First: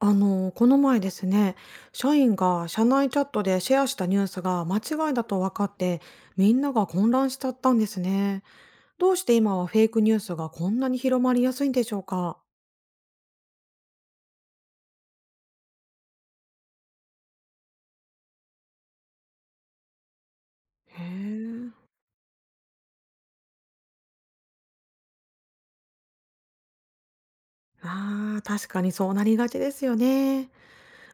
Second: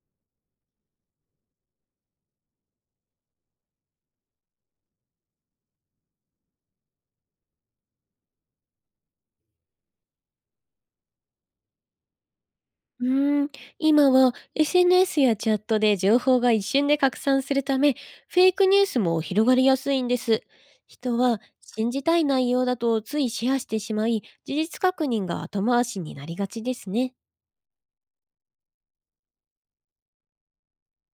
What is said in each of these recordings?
この前ですね、社員が社内チャットでシェアしたニュースが間違いだと分かって、みんなが混乱しちゃったんですね。どうして今はフェイクニュースがこんなに広まりやすいんでしょうか？うーん、今は SNS やチャットで情報が一瞬で拡散するため、フェイクニュースも広がりやすいんです。へ人はえ。信じたい内容だとついシェアしてしまい、事実確認が後回しになりがちですね。ああー、確かにそうなりがちですよね。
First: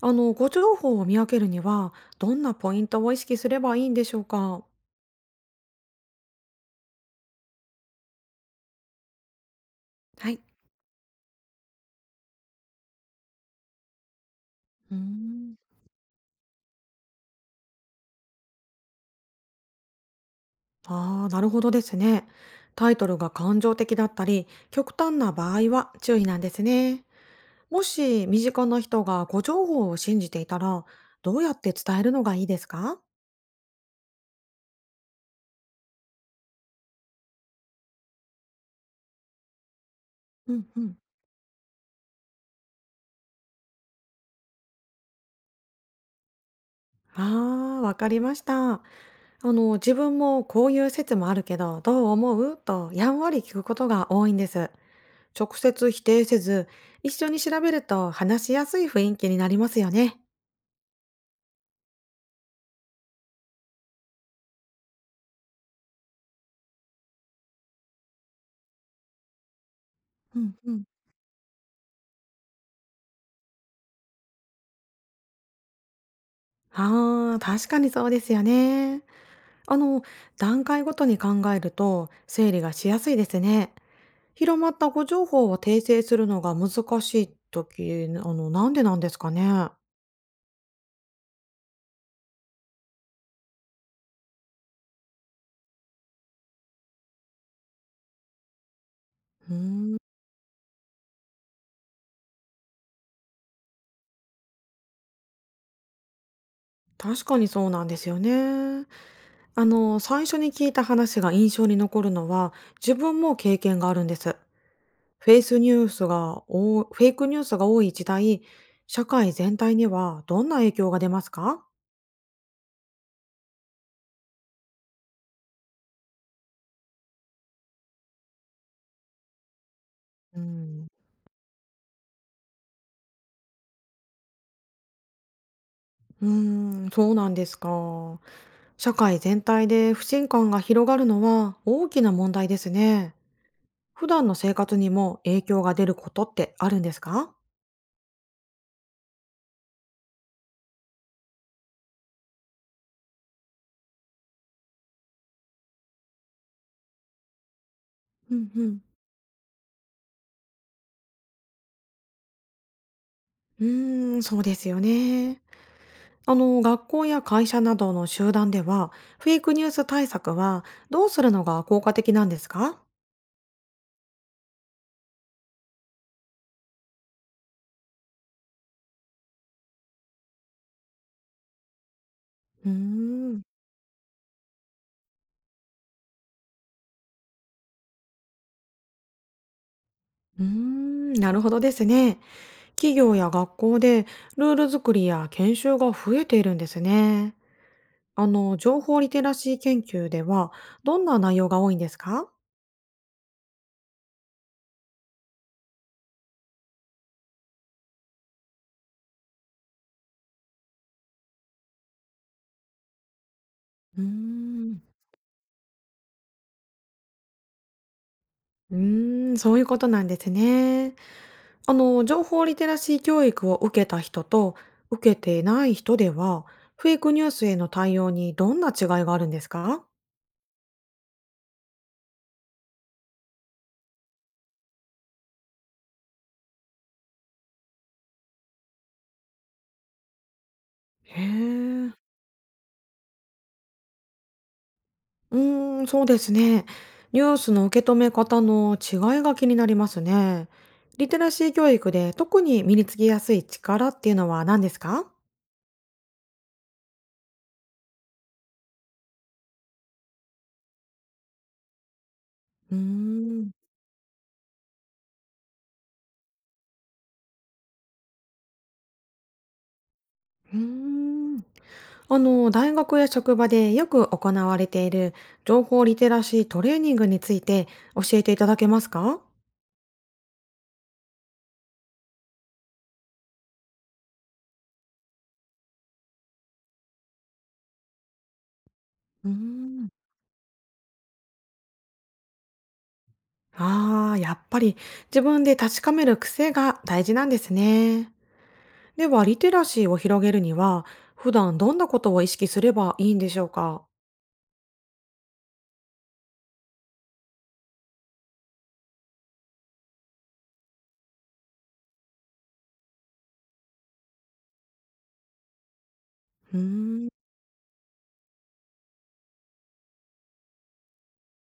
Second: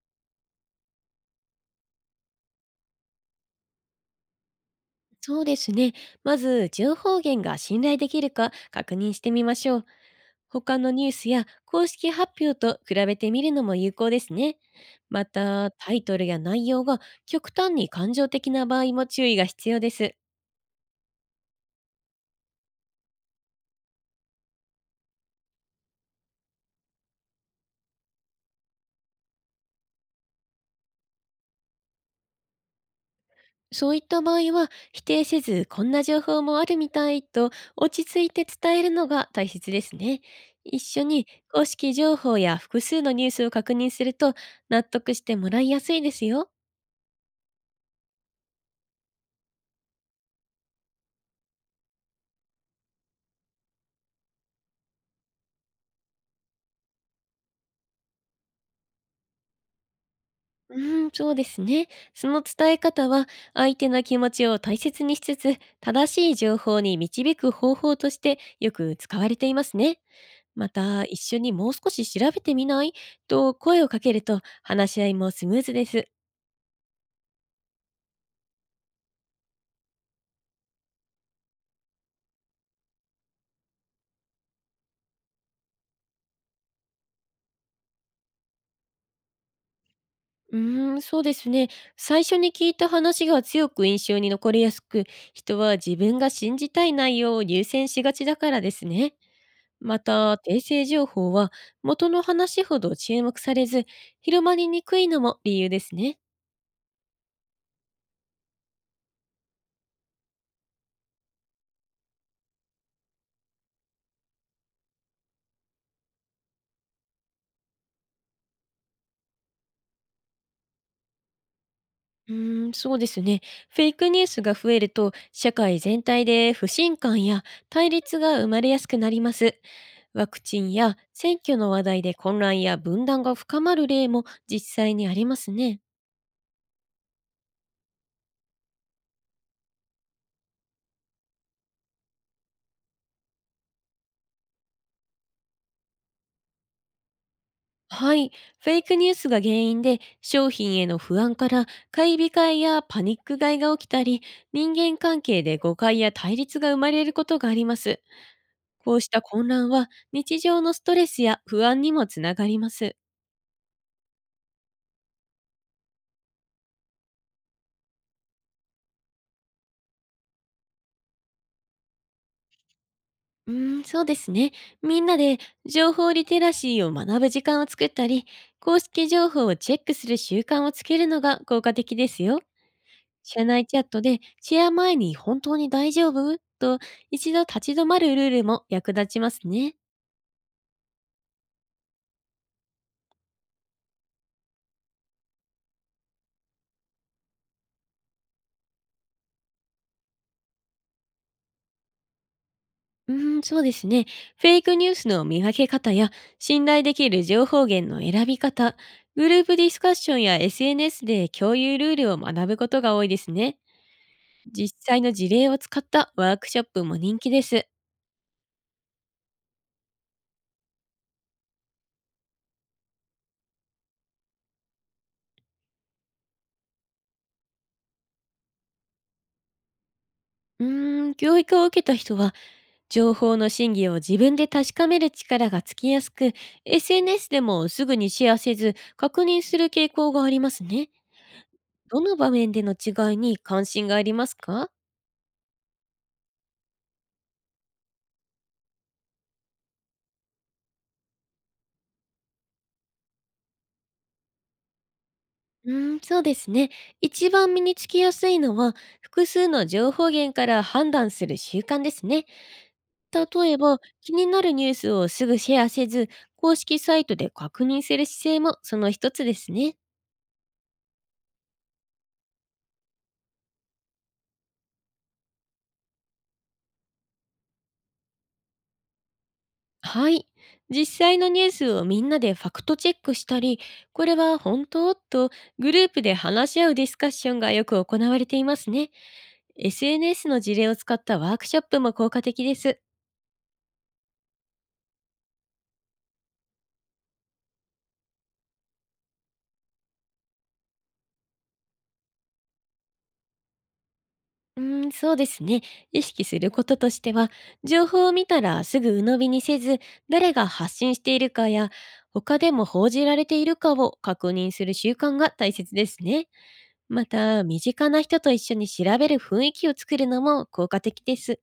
ご情報を見分けるには、どんなポイントを意識すればいいんでしょうか？そうですね。まず、情報源が信頼できるか確認してみましょう。はい。他のニュースや公式発表と比べてみるのも有効ですね。うーまん。た、タイトルや内容が極端に感情的な場合も注意が必要です。ああ、なるほどですね。タイトルが感情的だったり、極端な場合は注意なんですね。もし身近な人が誤情報を信じていたら、どうやって伝えるのがいいですか？そういった場合は、否定せず、こんな情報もあるみたいと落ち着いて伝えるのが大切ですね。うん一うん。緒に公式情報や複数のニュースを確認すると納得してもらいやすいですよ。ああー、わかりました。自分もこういう説もあるけど、どう思うとやんわり聞くことが多いんです。直接否定せず、一緒に調べると話しやすい雰囲気になりますよね。うん、そうですね。その伝え方は、相手の気持ちを大切にしつつ、正しい情報に導く方法としてよく使われていますね。うんまうん。た、一緒にもう少し調べてみないと声をかけると話し合いもスムーズです。ああ、確かにそうですよね。あの、段階ごとに考えると整理がしやすいですね。広まった誤情報を訂正するのが難しい時、なあの、なんでなんですかね？そうですね。最初に聞いた話が強く印象に残りやすく、人は自分が信じたい内容を優先しがちだからですね。うーん、また、訂正情報は元の話ほど注目されず、広まりにくいのも理由ですね。確かにそうなんですよね。最初に聞いた話が印象に残るのは、自分も経験があるんです。フェイスニュースがおフェイクニュースが多い時代、社会全体にはどんな影響が出ますか？そうですね。フェイクニュースが増えると、社会全体で不信感や対立が生まれやすくなります。ワクうチンん。や選挙の話題で混乱や分断が深まる例も実際にありますね。うーん、そうなんですか。社会全体で不信感が広がるのは大きな問題ですね。普段の生活にも影響が出ることってあるんですか？はい。フェイクニュースが原因で商品への不安から買い控えやパニック買いが起きたり、人間関係で誤解や対立が生まれることがあります。うんうん。こうした混乱は日常のストレスや不安にもつながります。うーん、そうですよね。学校や会社などの集団では、フェイクニュース対策はどうするのが効果的なんですか？そうですね。みんなで情報リテラシーを学ぶ時間を作ったり、公式情報をチェックする習慣をつけるのが効果的ですよ。うーん。社内チャットでシェア前に本当に大丈夫と一度立ち止まるルールも役立ちますね。うーん、なるほどですね。企業や学校でルール作りや研修が増えているんですね。情報リテラシー研究ではどんな内容が多いんですか？そうですね。フェイクニュースの見分け方や信頼できる情報源の選び方、グループディスカッションや SNS で共有ルールを学ぶことが多いですね。うー実ん。際の事例を使ったワークショップも人気です。うーん、そういうことなんですね。情報リテラシー教育を受けた人と受けていない人では、フェイクニュースへの対応にどんな違いがあるんですか？教育を受けた人は情報の真偽を自分で確かめる力がつきやすく、SNS でもすぐにシェアせず確認する傾向がありますね。へえ。どの場面での違いに関心がありますか？うーん、そうですね。ニュースの受け止め方の違いが気になりますね。リテラシー教育で特に身につきやすい力っていうのは何ですか？そうですね。一番身につきやすいのは、複数の情報源から判断する習慣ですね。うーん。例えば、気になるニュースをすぐシェアせず、公式サイトで確認する姿勢もその一つですね。うーん。大学や職場でよく行われている情報リテラシートレーニングについて教えていただけますか？はい。実際のニュースをみんなでファクトチェックしたり、これは本当とグループで話し合うディスカッションがよく行われていますね。うーん。SNS の事例を使ったワークショップも効果的です。ああ、やっぱり自分で確かめる癖が大事なんですね。では、リテラシーを広げるには、普段どんなことを意識すればいいんでしょうか？そうですね。意識することとしては、情報を見たらすぐ鵜呑みにせず、誰が発信しているかや、他でも報じられているかを確認する習慣が大切ですね。うーまん。た、身近な人と一緒に調べる雰囲気を作るのも効果的です。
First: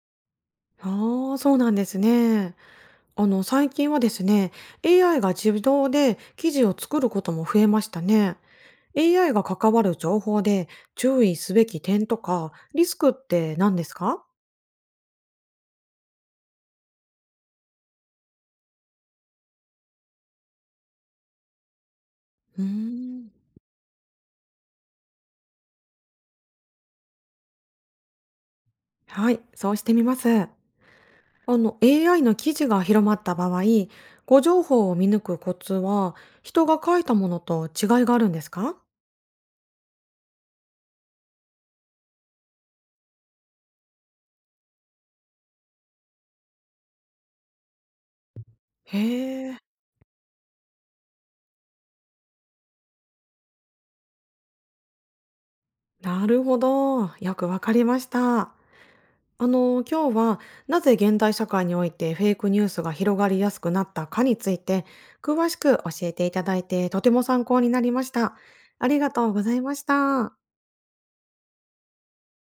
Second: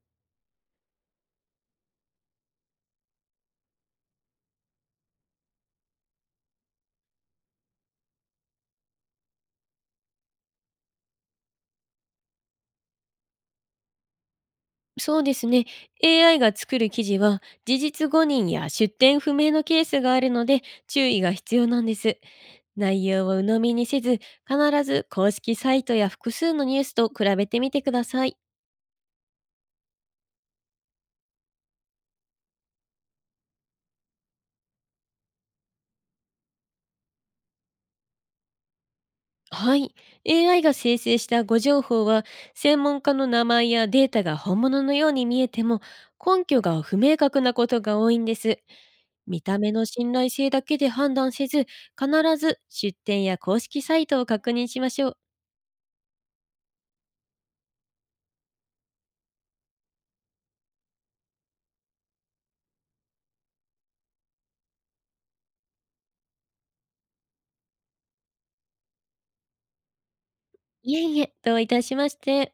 ああ、そうなんですね。最近はですね、AI が自動で記事を作ることも増えましたね。AI が関わる情報で注意すべき点とかリスクって何ですか？そうですね。AI が作る記事は事実誤認や出典不明のケースがあるので注意が必要なんです。うー内容ん。を鵜呑みにせず、必ず公式サイトや複数のニュースと比べてみてください。はい、そうしてみます。AI の記事が広まった場合、誤情報を見抜くコツは、人が書いたものと違いがあるんですか？はい。AI が生成した誤情報は、専門家の名前やデータが本物のように見えても、根拠が不明確なことが多いんです。見へたえ、目の信頼性だけで判断せず、必ず出典や公式サイトを確認しましょう。なるほど。よくわかりました。今日はなぜ現代社会においてフェイクニュースが広がりやすくなったかについて、詳しく教えていただいてとても参考になりました。ありがとうございました。いえいえ、どういたしまして。